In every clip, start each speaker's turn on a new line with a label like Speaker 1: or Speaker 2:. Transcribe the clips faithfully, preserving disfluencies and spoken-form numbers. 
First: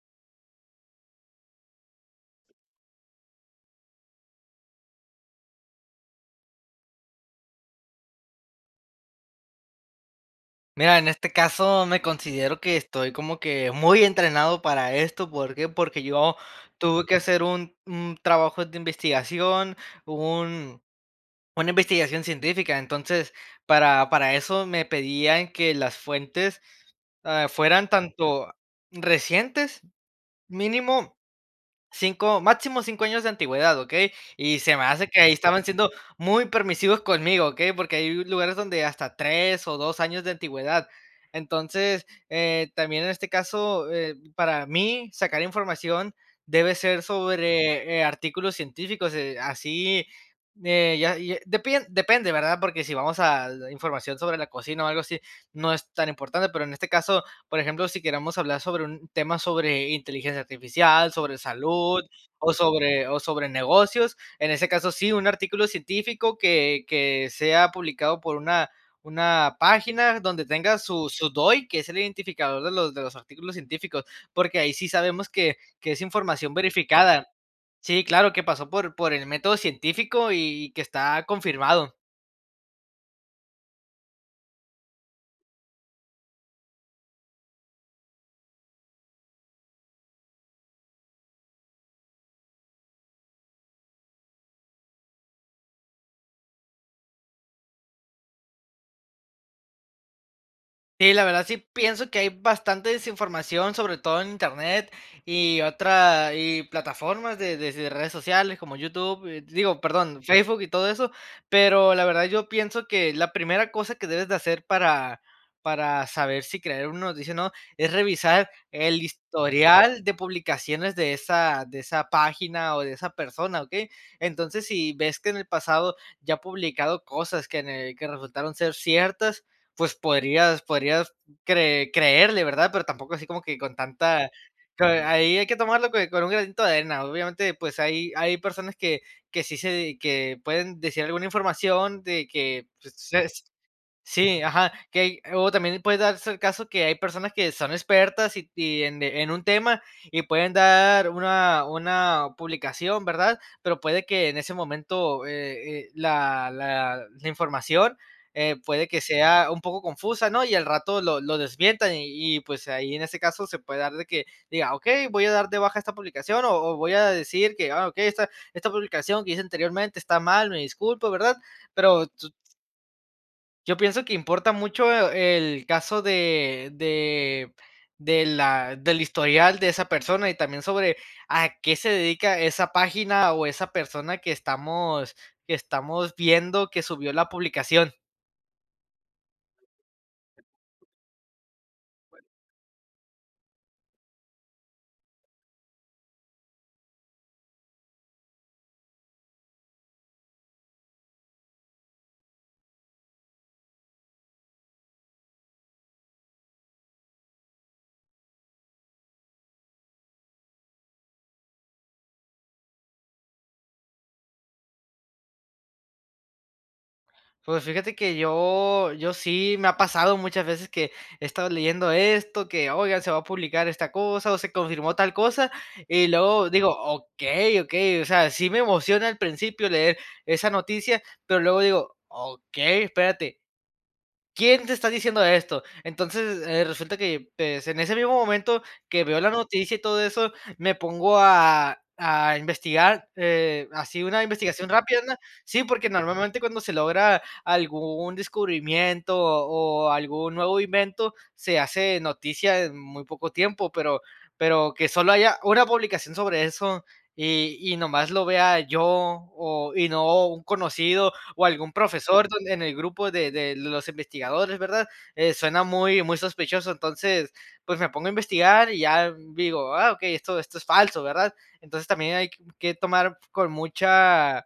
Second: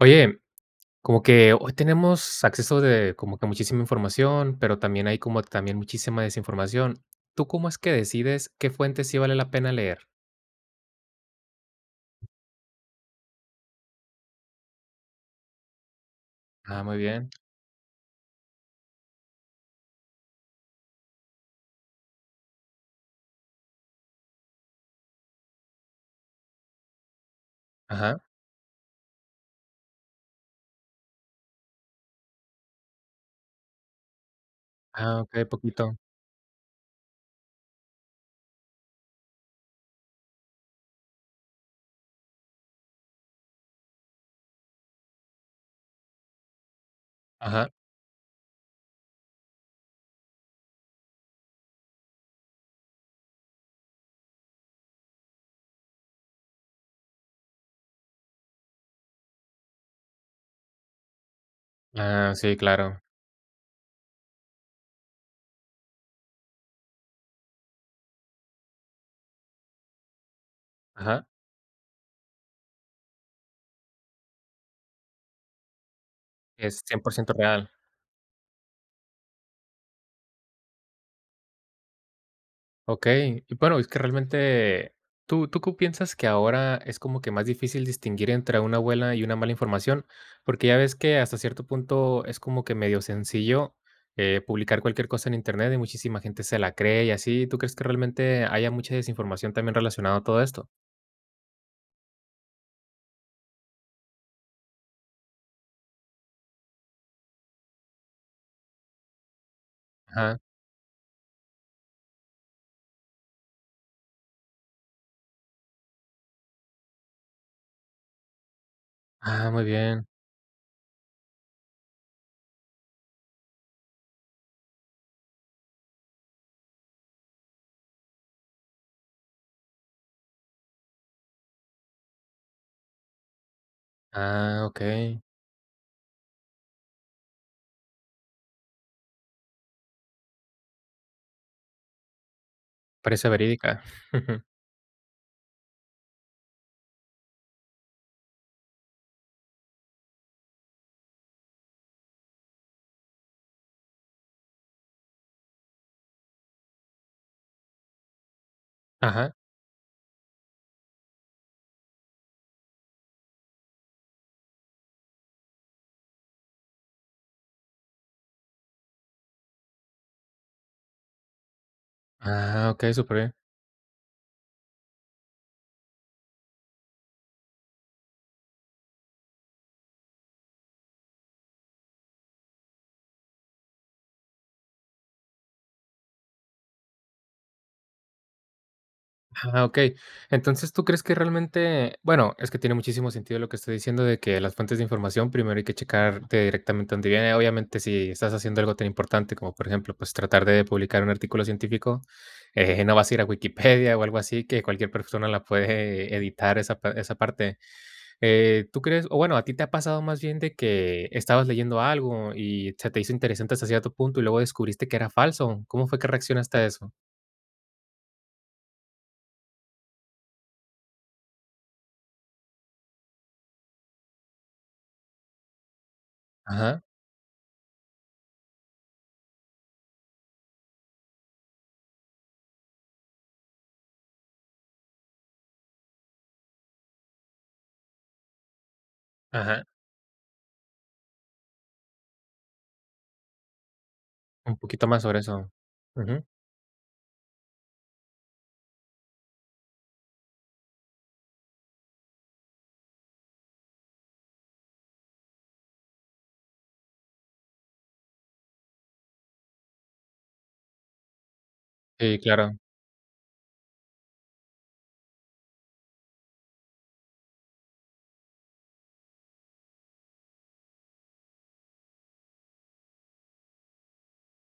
Speaker 1: Oye, como que hoy tenemos acceso de como que muchísima información, pero también hay como también muchísima desinformación. ¿Tú cómo es que decides qué fuentes sí vale la pena leer?
Speaker 2: Mira, en este caso me considero que estoy como que muy entrenado para esto. ¿Por qué? Porque yo
Speaker 1: Ah, muy
Speaker 2: tuve que
Speaker 1: bien.
Speaker 2: hacer un, un trabajo de investigación, un, una investigación científica. Entonces, para, para eso me pedían que las fuentes ah, fueran
Speaker 1: Ajá.
Speaker 2: tanto recientes, mínimo cinco máximo cinco años de antigüedad, ¿okey? Y se me hace que
Speaker 1: Ah,
Speaker 2: ahí
Speaker 1: okey,
Speaker 2: estaban siendo
Speaker 1: poquito.
Speaker 2: muy permisivos conmigo, ¿okey? Porque hay lugares donde hasta tres o dos años de antigüedad. Entonces, eh, también en este caso, eh, para mí, sacar información debe ser
Speaker 1: Ajá.
Speaker 2: sobre, eh, artículos científicos, eh, así, eh, ya ya depien depende, ¿verdad? Porque si vamos a la información sobre la cocina o algo así, no es tan importante, pero en este caso, por ejemplo, si queremos hablar sobre un tema sobre inteligencia artificial, sobre salud
Speaker 1: Ah,
Speaker 2: o
Speaker 1: sí, claro.
Speaker 2: sobre o sobre negocios, en ese caso sí, un artículo científico que que sea publicado por una una página donde tenga su
Speaker 1: Ajá.
Speaker 2: su D O I, que es el identificador de los de los artículos científicos, porque ahí sí sabemos que que es información
Speaker 1: Es cien por
Speaker 2: verificada.
Speaker 1: ciento real.
Speaker 2: Sí, claro, que pasó por por el método científico y y que está confirmado.
Speaker 1: Okey. Y bueno, es que realmente, ¿tú tú qué piensas que ahora es como que más difícil distinguir entre una buena y una mala información? Porque ya ves que hasta cierto punto es como que medio sencillo, eh, publicar cualquier cosa en Internet y muchísima gente se la cree y así. ¿Tú crees que realmente haya mucha desinformación también relacionada a todo esto?
Speaker 2: Sí, la verdad sí pienso que hay bastante desinformación, sobre todo en Internet y otra y plataformas de de de redes sociales como YouTube, eh, digo, perdón,
Speaker 1: Ajá.
Speaker 2: Facebook y todo eso, pero la verdad yo pienso que la primera cosa que debes de hacer para para saber si creer una noticia o no, es revisar el
Speaker 1: Ah, muy
Speaker 2: historial
Speaker 1: bien.
Speaker 2: de publicaciones de esa de esa página o de esa persona, ¿ok? Entonces, si ves que en el pasado ya ha publicado cosas que en el que resultaron ser ciertas, pues podrías podrías cre creerle, ¿verdad? Pero tampoco así como que con tanta
Speaker 1: Ah,
Speaker 2: co
Speaker 1: okey.
Speaker 2: ahí hay que tomarlo co con un granito de arena. Obviamente, pues hay hay personas que que sí se que pueden decir alguna información de que, pues, se
Speaker 1: Parece verídica.
Speaker 2: Sí, ajá, que hay o también puede darse el caso que hay personas que son expertas y y en de en un tema y pueden dar una una publicación, ¿verdad? Pero puede que en ese momento, eh eh, la la la información, eh, puede que
Speaker 1: Ajá.
Speaker 2: sea un poco confusa, ¿no? Y al rato lo lo desmientan y y, pues, ahí en ese caso se puede dar de que diga: "Okey, voy a dar de baja esta publicación", o o voy a decir que: "Ah, okey, esta esta publicación que hice anteriormente está mal, me disculpo", ¿verdad? Pero
Speaker 1: Ah, okey, superbién.
Speaker 2: yo pienso que importa mucho eh, el caso de de de la del historial de esa persona y también sobre a qué se dedica esa página o esa persona que estamos que estamos viendo que subió la publicación.
Speaker 1: Ah, okey. Entonces, ¿tú crees que realmente? Bueno, es que tiene muchísimo sentido lo que estoy diciendo de que las fuentes de información primero hay que checar de directamente dónde viene. Obviamente, si estás haciendo algo tan importante como, por ejemplo, pues, tratar de publicar un artículo científico, eh, no vas a ir a Wikipedia o algo así, que cualquier persona la puede editar esa pa esa parte. Eh, ¿tú crees? O bueno, ¿a ti te ha pasado más bien de que estabas leyendo algo y se te hizo interesante hasta cierto punto y luego descubriste que era falso? ¿Cómo fue que reaccionaste a eso?
Speaker 2: Pues fíjate que yo yo sí me ha pasado muchas veces que he estado leyendo esto, que oigan, se va a publicar esta cosa o se confirmó tal cosa, y luego digo:
Speaker 1: Ajá,
Speaker 2: "Okey, okey", o sea, sí me emociona al principio leer esa noticia, pero luego digo: "Okey, espérate, ¿quién te está diciendo esto?" Entonces, eh, resulta que, pues, en ese mismo momento que veo la
Speaker 1: ajá.
Speaker 2: noticia y todo eso, me pongo a a investigar, eh, así una
Speaker 1: Un
Speaker 2: investigación
Speaker 1: poquito
Speaker 2: rápida,
Speaker 1: más
Speaker 2: ¿no?
Speaker 1: sobre eso.
Speaker 2: Sí, porque
Speaker 1: Ujú.
Speaker 2: normalmente cuando se logra algún descubrimiento o o algún nuevo invento, se hace noticia en muy poco tiempo, pero pero que solo haya una publicación sobre eso y y nomás lo vea yo o y no un conocido o algún
Speaker 1: Sí,
Speaker 2: profesor don-
Speaker 1: claro.
Speaker 2: en el grupo de, de los investigadores, ¿verdad? Eh, suena muy, muy sospechoso, entonces pues me pongo a investigar y ya digo, ah, ok, esto, esto es falso, ¿verdad? Entonces también hay que tomar con mucha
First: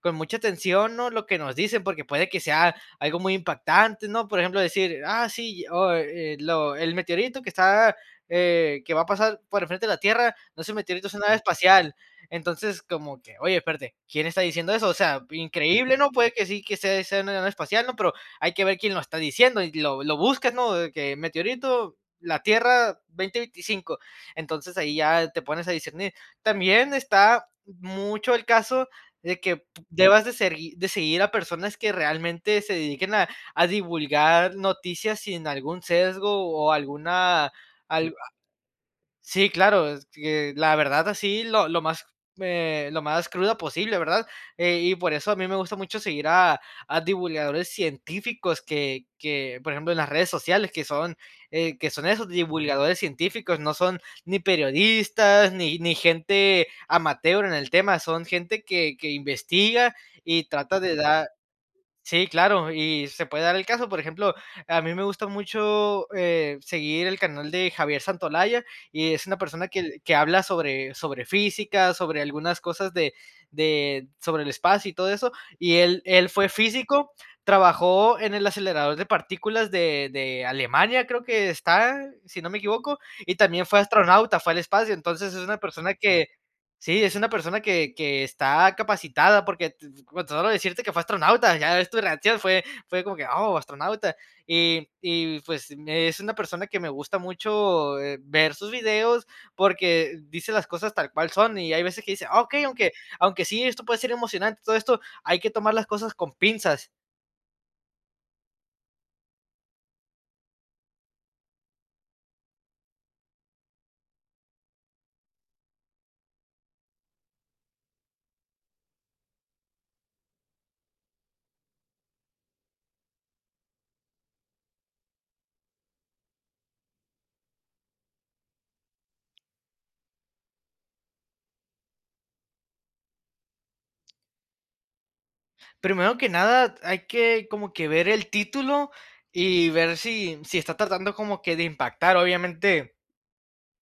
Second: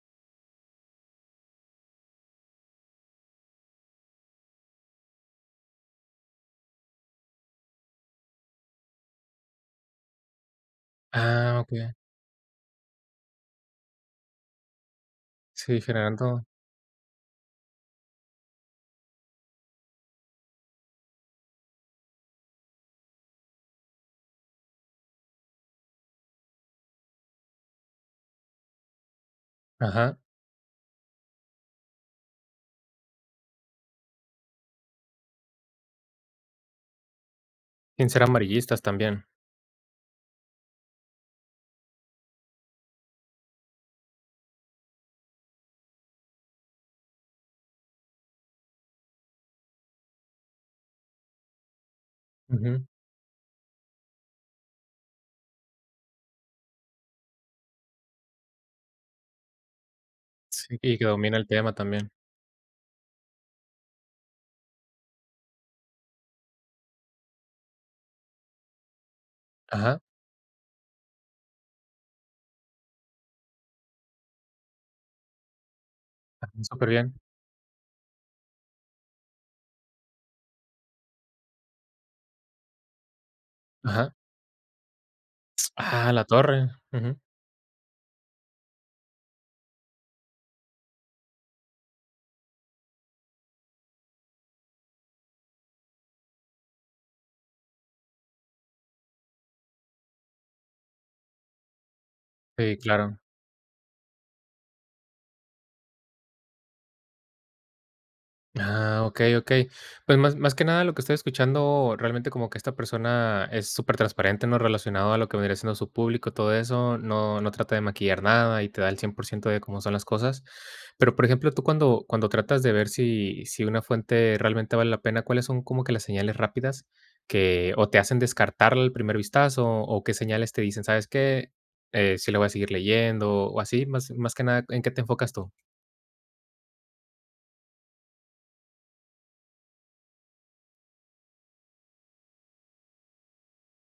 Speaker 2: con mucha atención, ¿no? Lo que nos dicen, porque puede que sea algo muy impactante, ¿no? Por ejemplo, decir, ah, sí, o eh, lo- el meteorito que está, eh, que va a pasar por enfrente de la Tierra, no es un meteorito, es una nave
Speaker 1: Ah, okey.
Speaker 2: espacial. Entonces, como que, oye, espérate, ¿quién está diciendo eso? O sea,
Speaker 1: Sí,
Speaker 2: increíble, ¿no? Puede
Speaker 1: generando
Speaker 2: que sí, que sea, sea una nave espacial, ¿no? Pero hay que ver quién lo está diciendo y lo, lo buscas, ¿no? De que meteorito, la Tierra veinte veinticinco. Entonces ahí ya te pones a discernir. También está mucho el caso de que
Speaker 1: ajá.
Speaker 2: debas de, sergui- de seguir a personas que realmente se dediquen a, a divulgar noticias sin algún sesgo o alguna,
Speaker 1: Sin ser amarillistas también.
Speaker 2: Sí, claro, es que la verdad así lo lo más, eh, lo más cruda posible, ¿verdad? Eh, y por eso a mí me gusta mucho seguir a a divulgadores científicos que que, por ejemplo, en las redes sociales, que son, eh, que son esos
Speaker 1: Ujú.
Speaker 2: divulgadores científicos, no son ni periodistas, ni ni gente amateur en el tema, son gente que que investiga y
Speaker 1: Sí,
Speaker 2: trata de
Speaker 1: y que
Speaker 2: dar
Speaker 1: domina el tema también.
Speaker 2: Sí, claro, y se puede dar el caso, por ejemplo, a mí me gusta mucho, eh, seguir el canal de Javier Santolaya, y es una persona que
Speaker 1: Ajá,
Speaker 2: que habla sobre sobre física, sobre algunas cosas de de sobre el espacio y todo eso, y él él fue
Speaker 1: ajá, súper
Speaker 2: físico,
Speaker 1: bien.
Speaker 2: trabajó en el acelerador de partículas de de Alemania, creo que está, si no me equivoco, y también fue
Speaker 1: Ajá.
Speaker 2: astronauta, fue al espacio, entonces es una persona
Speaker 1: Ah, la
Speaker 2: que
Speaker 1: torre.
Speaker 2: sí, es
Speaker 1: Ujú.
Speaker 2: una persona que que está capacitada porque con solo decirte que fue astronauta, ya ves tu reacción, fue, fue como que, oh, astronauta. Y, y pues es una persona que me gusta mucho eh, ver sus videos porque dice las cosas tal cual son y hay veces que dice, "Ah, ok,
Speaker 1: Sí,
Speaker 2: aunque,
Speaker 1: claro.
Speaker 2: aunque sí, esto puede ser emocionante, todo esto, hay que tomar las cosas con pinzas."
Speaker 1: Ah, okey, okey. Pues, más más que nada, lo que estoy escuchando, realmente, como que esta persona es súper transparente, ¿no? Relacionado a lo que vendría siendo su público, todo eso, no no trata de maquillar nada y te da el cien por ciento de cómo son las cosas. Pero, por ejemplo, tú cuando cuando tratas de ver si si una fuente realmente vale la pena, ¿cuáles son como que las señales rápidas que o te hacen descartarla al primer vistazo, o qué señales te dicen: "¿Sabes qué? Eh, sí la voy a seguir leyendo", o así, más más que nada, ¿en qué te enfocas tú?
Speaker 2: Primero que nada, hay que como que ver el título y ver si, si está tratando como que de impactar, obviamente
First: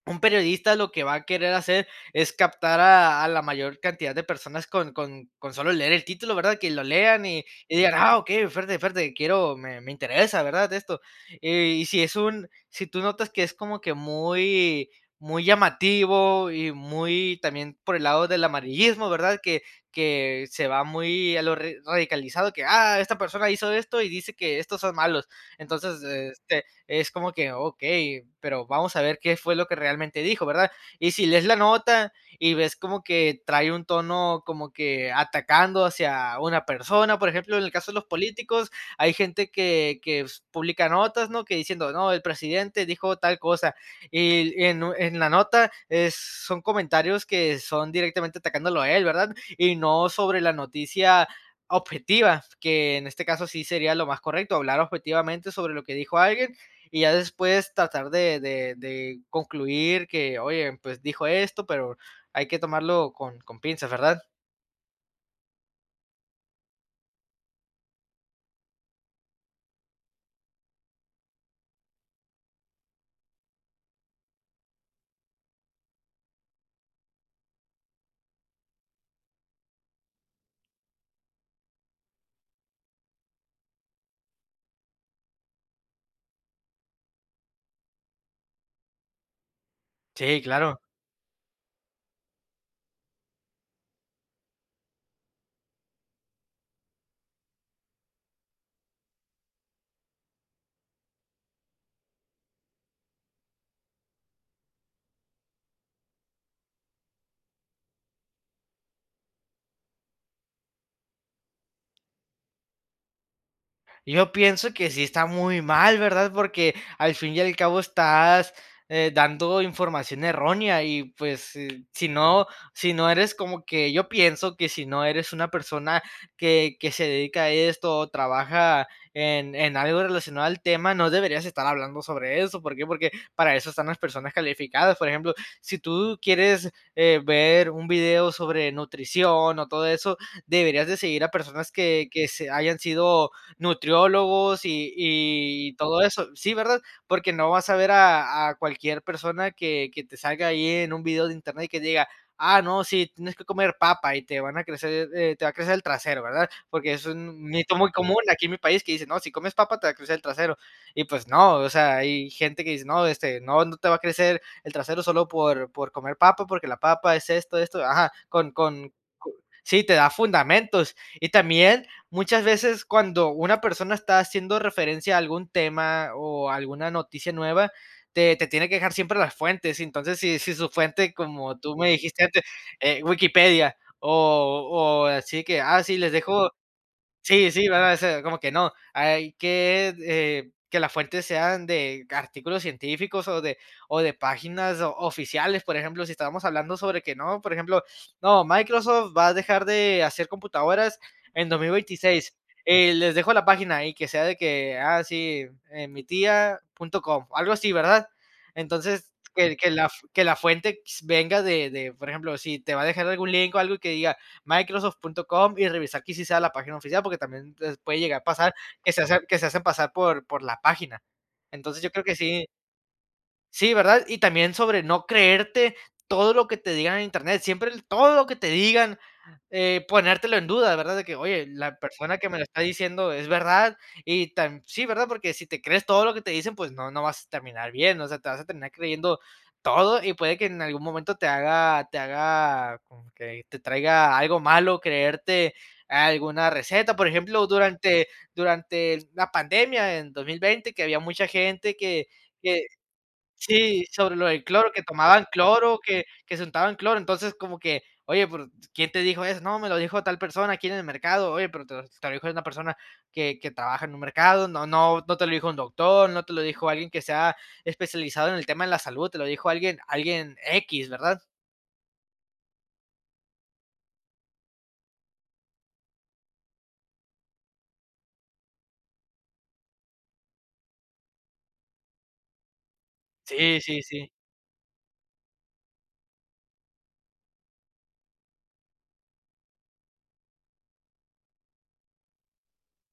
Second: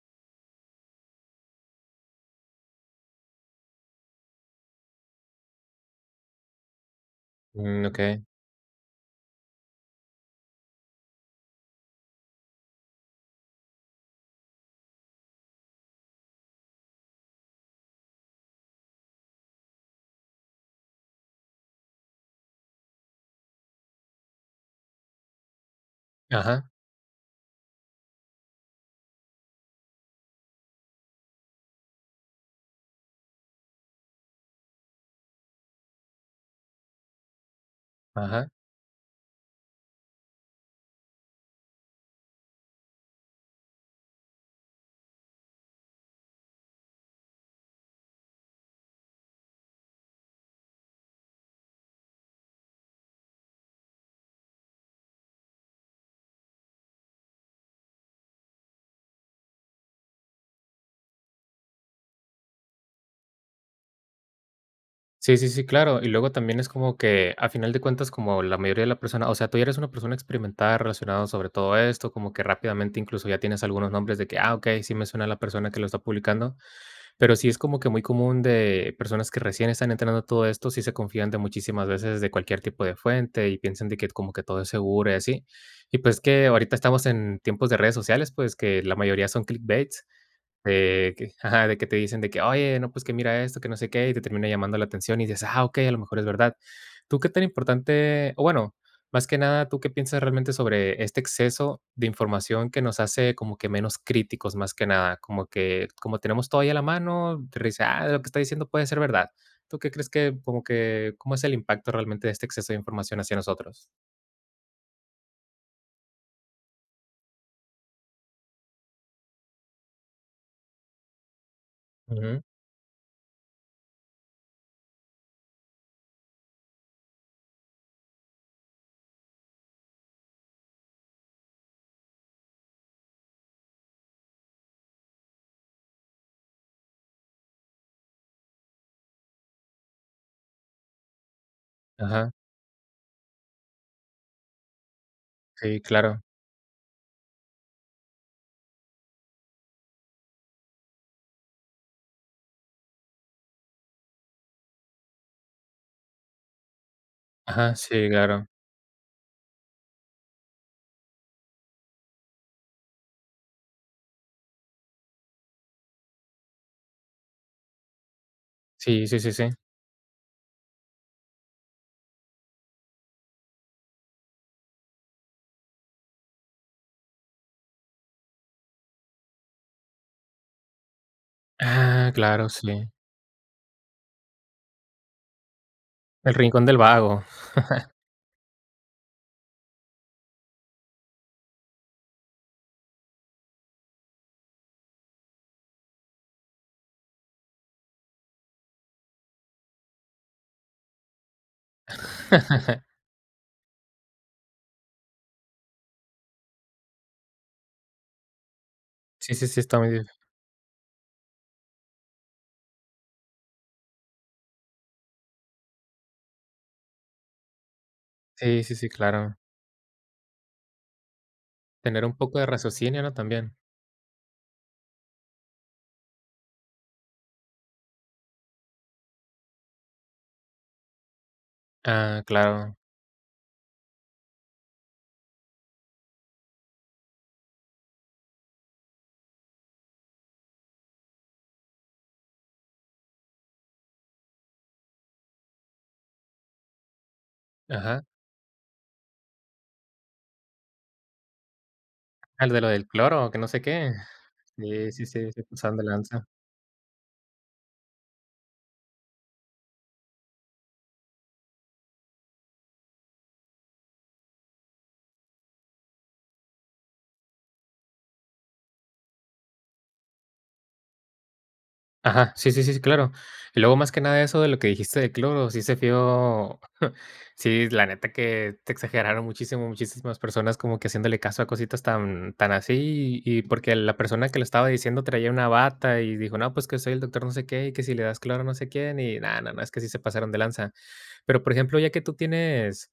Speaker 2: un periodista lo que va a querer hacer es captar a, a la mayor cantidad de personas con, con- con solo leer el título, ¿verdad? Que lo lean y, y
Speaker 1: Mm,
Speaker 2: digan, ah,
Speaker 1: okey.
Speaker 2: ok, fuerte, fuerte, quiero, me, me interesa, ¿verdad? Esto. Eh, y si es un, si tú notas que es como que muy, muy llamativo y muy también por el lado del amarillismo, ¿verdad? Que, que se va muy a lo re- radicalizado, que, ah, esta persona hizo esto y dice que estos son malos. Entonces, eh, te-
Speaker 1: Ajá,
Speaker 2: es como que, ok, pero vamos a ver qué fue lo que realmente dijo, ¿verdad? Y si lees la nota y ves como que trae un tono como que atacando hacia una persona, por ejemplo, en el caso de los
Speaker 1: ajá.
Speaker 2: políticos, hay gente que, que s- publica notas, ¿no? Que diciendo, no, el presidente dijo tal cosa. Y en, u- en la nota es, son comentarios que son directamente atacándolo a él, ¿verdad? Y no sobre la noticia objetiva, que en este caso sí sería lo más correcto, hablar objetivamente sobre lo que dijo alguien y ya después tratar de, de, de concluir que, oye, pues dijo esto, pero hay que tomarlo con, con pinzas, ¿verdad?
Speaker 1: Sí, sí, sí, claro. Y luego también es como que a final de cuentas, como la mayoría de la persona, o sea, tú ya eres una persona experimentada relacionado sobre todo esto, como que rápidamente incluso ya tienes algunos nombres de que, ah, ok, sí me suena la persona que lo está publicando, pero sí es como que muy común de personas que recién están entrando a todo esto, sí se confían de muchísimas veces de cualquier tipo de fuente y piensan de que como que todo es seguro y así. Y pues que ahorita estamos en tiempos de redes sociales, pues que la mayoría son clickbait
Speaker 2: Sí, claro.
Speaker 1: de que ajá, de que te dicen de que: "Oye, no, pues que mira esto, que no sé qué", y te termina llamando la atención y dices: "Ah, okey, a lo mejor es verdad". ¿Tú qué tan importante? O bueno, más que nada, ¿tú qué piensas realmente sobre este exceso de información que nos hace como que menos críticos, más que nada? Como que como tenemos todo ahí a la mano, te dice: "Ah, lo que está diciendo puede ser verdad". ¿Tú qué crees que como que cómo es el impacto realmente de este exceso de información hacia nosotros?
Speaker 2: Yo pienso que sí está muy mal, ¿verdad? Porque al fin y al cabo estás eh, dando información errónea y pues eh, si
Speaker 1: Ujú.
Speaker 2: no, si no eres como que yo pienso que si no eres una persona que, que se dedica a esto o trabaja en, en algo relacionado al tema, no deberías estar hablando sobre eso. ¿Por qué? Porque para eso están las personas calificadas. Por ejemplo, si tú quieres eh, ver un video sobre nutrición o todo eso, deberías de seguir a personas que, que
Speaker 1: Ajá.
Speaker 2: se hayan sido nutriólogos y y
Speaker 1: Sí,
Speaker 2: todo
Speaker 1: claro.
Speaker 2: eso. Sí, ¿verdad? Porque no vas a ver a a cualquier persona que que te salga ahí en un video de internet y que diga: "Ah, no, sí, tienes que comer papa y te van a crecer, eh, te va a crecer el trasero", ¿verdad? Porque es un
Speaker 1: Ajá,
Speaker 2: mito muy
Speaker 1: sí,
Speaker 2: común aquí
Speaker 1: claro.
Speaker 2: en mi país que dice: "No, si comes papa te va a crecer el trasero". Y pues no, o sea, hay gente que dice: "No, este, no, no te va a crecer el trasero solo por por comer papa, porque la papa es esto, esto". Ajá, con con
Speaker 1: Sí, sí,
Speaker 2: co
Speaker 1: sí, sí.
Speaker 2: sí, te da fundamentos. Y también muchas veces cuando una persona está haciendo referencia a algún tema o alguna noticia nueva, te, te tiene que dejar siempre las fuentes. Entonces, si, si su fuente, como tú me
Speaker 1: Ah,
Speaker 2: dijiste antes,
Speaker 1: claro, sí.
Speaker 2: eh, Wikipedia, o, o así que, ah, sí, les
Speaker 1: El
Speaker 2: dejo
Speaker 1: rincón del vago.
Speaker 2: Sí, sí, ¿verdad? O sea, como que no, hay que, eh, que las fuentes sean de artículos científicos o de, o de páginas o- oficiales, por ejemplo, si estábamos hablando sobre que no, por ejemplo, no, Microsoft va a dejar de hacer computadoras en dos mil veintiséis. Eh, les dejo la página y que sea de que, ah, sí, eh, mi tía punto com, algo así, ¿verdad? Entonces,
Speaker 1: Sí, sí,
Speaker 2: que,
Speaker 1: sí,
Speaker 2: que
Speaker 1: está
Speaker 2: la,
Speaker 1: muy bien.
Speaker 2: que la fuente venga de, de, por ejemplo, si te va a dejar algún link o algo que diga, microsoft punto com, y revisar que sí sea la página oficial, porque también les puede llegar a pasar
Speaker 1: Sí, sí, sí,
Speaker 2: que se, hacen
Speaker 1: claro.
Speaker 2: que se hacen pasar por, por la página. Entonces yo creo
Speaker 1: Tener
Speaker 2: que
Speaker 1: un poco
Speaker 2: sí.
Speaker 1: de raciocinio, ¿no? También.
Speaker 2: Sí, ¿verdad? Y también sobre no creerte todo lo que te digan en internet, siempre el todo lo que te digan, eh, ponértelo en duda, ¿verdad? De que, oye, la persona
Speaker 1: Ah,
Speaker 2: que me lo está
Speaker 1: claro.
Speaker 2: diciendo es verdad y tan sí, ¿verdad? Porque si te crees todo lo que te dicen, pues no, no vas a terminar bien, o sea, te vas a terminar creyendo todo y puede que en algún momento te haga te haga como que te traiga algo malo creerte alguna receta. Por ejemplo,
Speaker 1: Ajá.
Speaker 2: durante durante la pandemia en dos mil veinte que había mucha gente que
Speaker 1: Al de
Speaker 2: que
Speaker 1: lo del cloro, que no sé
Speaker 2: sí,
Speaker 1: qué.
Speaker 2: sobre lo del cloro, que
Speaker 1: Sí, sí,
Speaker 2: tomaban
Speaker 1: sí, se pasaron
Speaker 2: cloro,
Speaker 1: de
Speaker 2: que
Speaker 1: lanza.
Speaker 2: que se untaban cloro, entonces como que: "Oye, pero ¿quién te dijo eso?". "No, me lo dijo tal persona aquí en el mercado". "Oye, pero te lo te lo dijo una persona que que trabaja en un mercado, no no no te lo dijo un doctor, no te lo dijo alguien que sea especializado en el tema de la salud, te lo dijo alguien alguien X, ¿verdad?
Speaker 1: Ajá, sí, sí, sí, sí, claro. Y luego, más que nada, eso de lo que dijiste de cloro, sí se vio, sí, la neta que te exageraron muchísimo, muchísimas personas como que haciéndole caso a cositas tan, tan así, y
Speaker 2: Sí,
Speaker 1: porque
Speaker 2: sí,
Speaker 1: la
Speaker 2: sí.
Speaker 1: persona que lo estaba diciendo traía una bata y dijo, no, pues que soy el doctor no sé qué, y que si le das cloro no sé quién, y nada, nada, es que sí se pasaron de lanza. Pero, por ejemplo, ya que tú tienes,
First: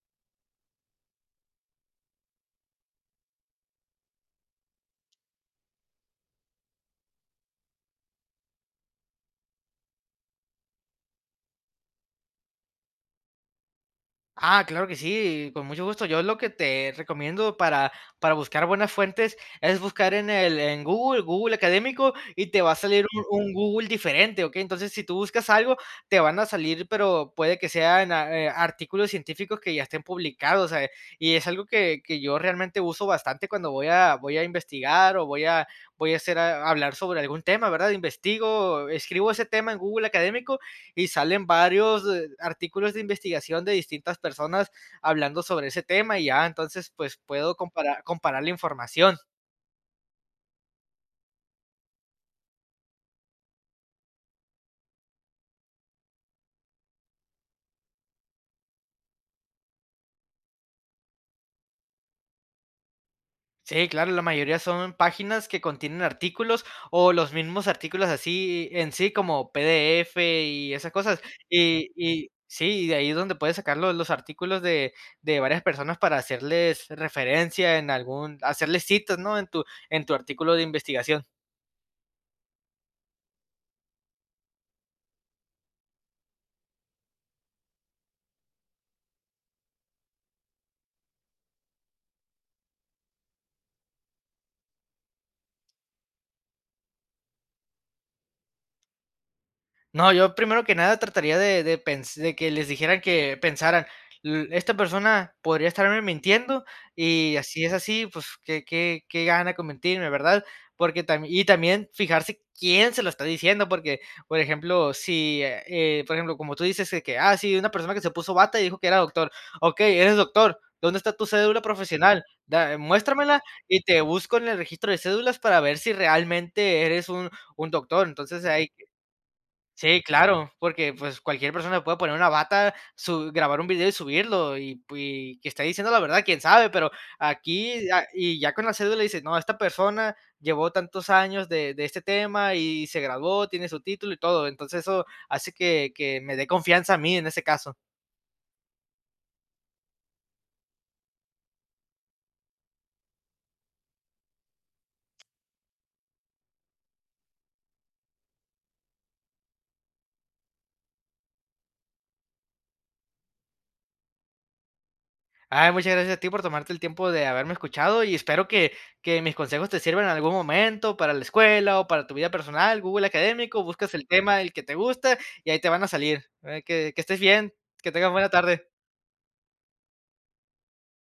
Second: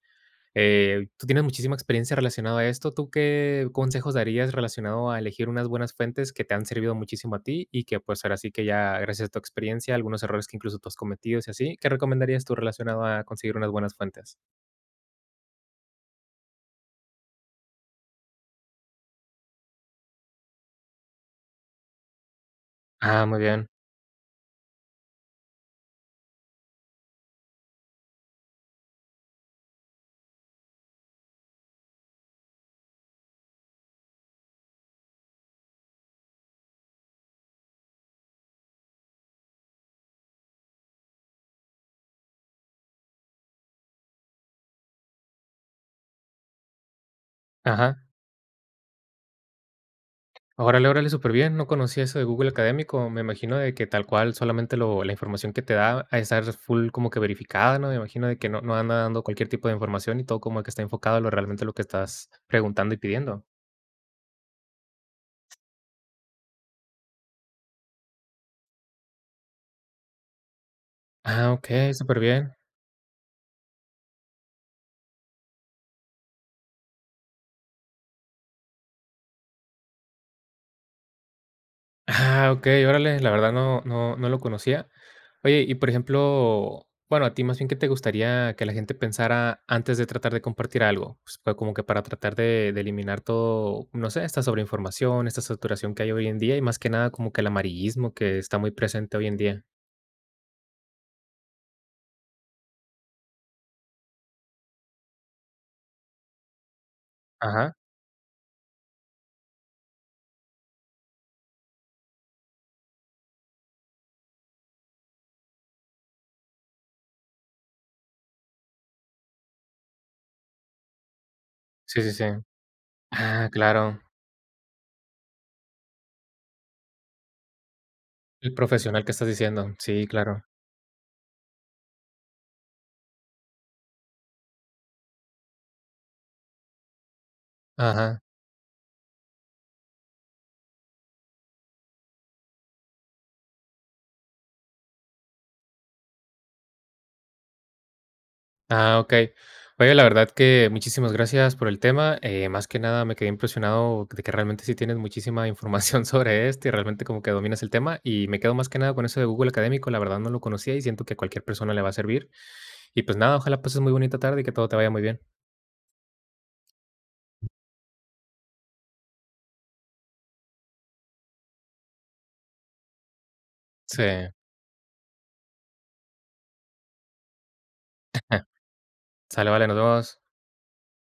Speaker 1: eh, tú tienes muchísima experiencia relacionado a esto. ¿Tú qué consejos darías relacionado a elegir unas buenas fuentes que te han servido muchísimo a ti y que pues ahora sí que ya gracias a tu experiencia, algunos errores que incluso tú has cometido y así, ¿qué recomendarías tú relacionado a conseguir unas buenas fuentes?
Speaker 2: Ah, claro que sí, con mucho gusto. Yo lo que te recomiendo para, para buscar buenas fuentes es buscar en el en Google, Google Académico, y te va a salir un,
Speaker 1: Ah, muy
Speaker 2: un
Speaker 1: bien.
Speaker 2: Google diferente, ¿ok? Entonces, si tú buscas algo, te van a salir, pero puede que sean a- eh, artículos científicos que ya estén publicados. eh, Y es algo que, que yo realmente uso bastante cuando voy a, voy a investigar o voy a, voy a hacer a- hablar sobre algún tema, ¿verdad? Investigo, escribo ese tema en Google Académico y salen varios eh, artículos de investigación de distintas personas hablando sobre ese tema y ya, entonces pues puedo comparar,
Speaker 1: Ajá.
Speaker 2: comparar la información.
Speaker 1: Órale, órale, súper bien. No conocía eso de Google Académico. Me imagino de que tal cual solamente lo, la información que te da a estar full como que verificada, ¿no? Me imagino de que no, no anda dando cualquier tipo de información y todo como que está enfocado a lo realmente lo que estás preguntando y pidiendo.
Speaker 2: Sí, claro, la mayoría son páginas que contienen artículos o los mismos artículos así en sí como P D F y esas cosas.
Speaker 1: Ah, ok,
Speaker 2: Y,
Speaker 1: súper
Speaker 2: y
Speaker 1: bien.
Speaker 2: sí, y de ahí es donde puedes sacar los, los artículos de, de varias personas para hacerles referencia en algún, hacerles citas, ¿no? En tu, en tu artículo de investigación.
Speaker 1: Ah, okey, órale, la verdad no no no lo conocía. Oye, y por ejemplo, bueno, a ti más bien, ¿que te gustaría que la gente pensara antes de tratar de compartir algo? Pues, fue como que para tratar de de eliminar todo, no sé, esta sobreinformación, esta saturación que hay hoy en día y más que nada como que el amarillismo que está muy presente hoy en día.
Speaker 2: No, yo primero que nada trataría de de pens de que les dijeran que pensaran, l esta persona podría estarme mintiendo y así es
Speaker 1: Ajá.
Speaker 2: así, pues, ¿qué qué qué gana con mentirme, ¿verdad? Porque también y también fijarse quién se lo está diciendo, porque, por ejemplo, si, eh, eh, por ejemplo, como tú dices de que, ah, sí, una persona que se puso bata y dijo que era doctor, okey, eres doctor, ¿dónde está tu cédula
Speaker 1: Sí, sí, sí.
Speaker 2: profesional? Da eh, muéstramela
Speaker 1: Ah,
Speaker 2: y
Speaker 1: claro.
Speaker 2: te busco en el registro de cédulas para ver si realmente eres un un doctor. Entonces,
Speaker 1: El
Speaker 2: ahí
Speaker 1: profesional que estás diciendo.
Speaker 2: sí,
Speaker 1: Sí, claro.
Speaker 2: claro, porque pues cualquier persona puede poner una bata, su grabar un video y subirlo y, y que está diciendo la verdad, quién sabe, pero aquí ah,
Speaker 1: Ajá.
Speaker 2: y ya con la cédula dices, no, esta persona llevó tantos años de de este tema y se graduó, tiene su título y todo. Entonces, eso hace que que me dé confianza a mí en ese caso.
Speaker 1: Ah, okey. Oye, la verdad que muchísimas gracias por el tema, eh, más que nada me quedé impresionado de que realmente sí tienes muchísima información sobre esto y realmente como que dominas el tema, y me quedo más que nada con eso de Google Académico, la verdad no lo conocía y siento que a cualquier persona le va a servir. Y pues nada, ojalá pases muy bonita tarde y que todo te vaya muy bien.
Speaker 2: Ay, muchas gracias a ti por tomarte el tiempo de haberme escuchado y espero que, que mis consejos te sirvan en algún momento para la escuela o para tu vida personal. Google Académico, buscas
Speaker 1: Sí.
Speaker 2: el tema, el que te gusta y ahí te van a salir. Eh, Que, que estés bien, que tengas buena tarde.
Speaker 1: Sale, vale, nos vemos.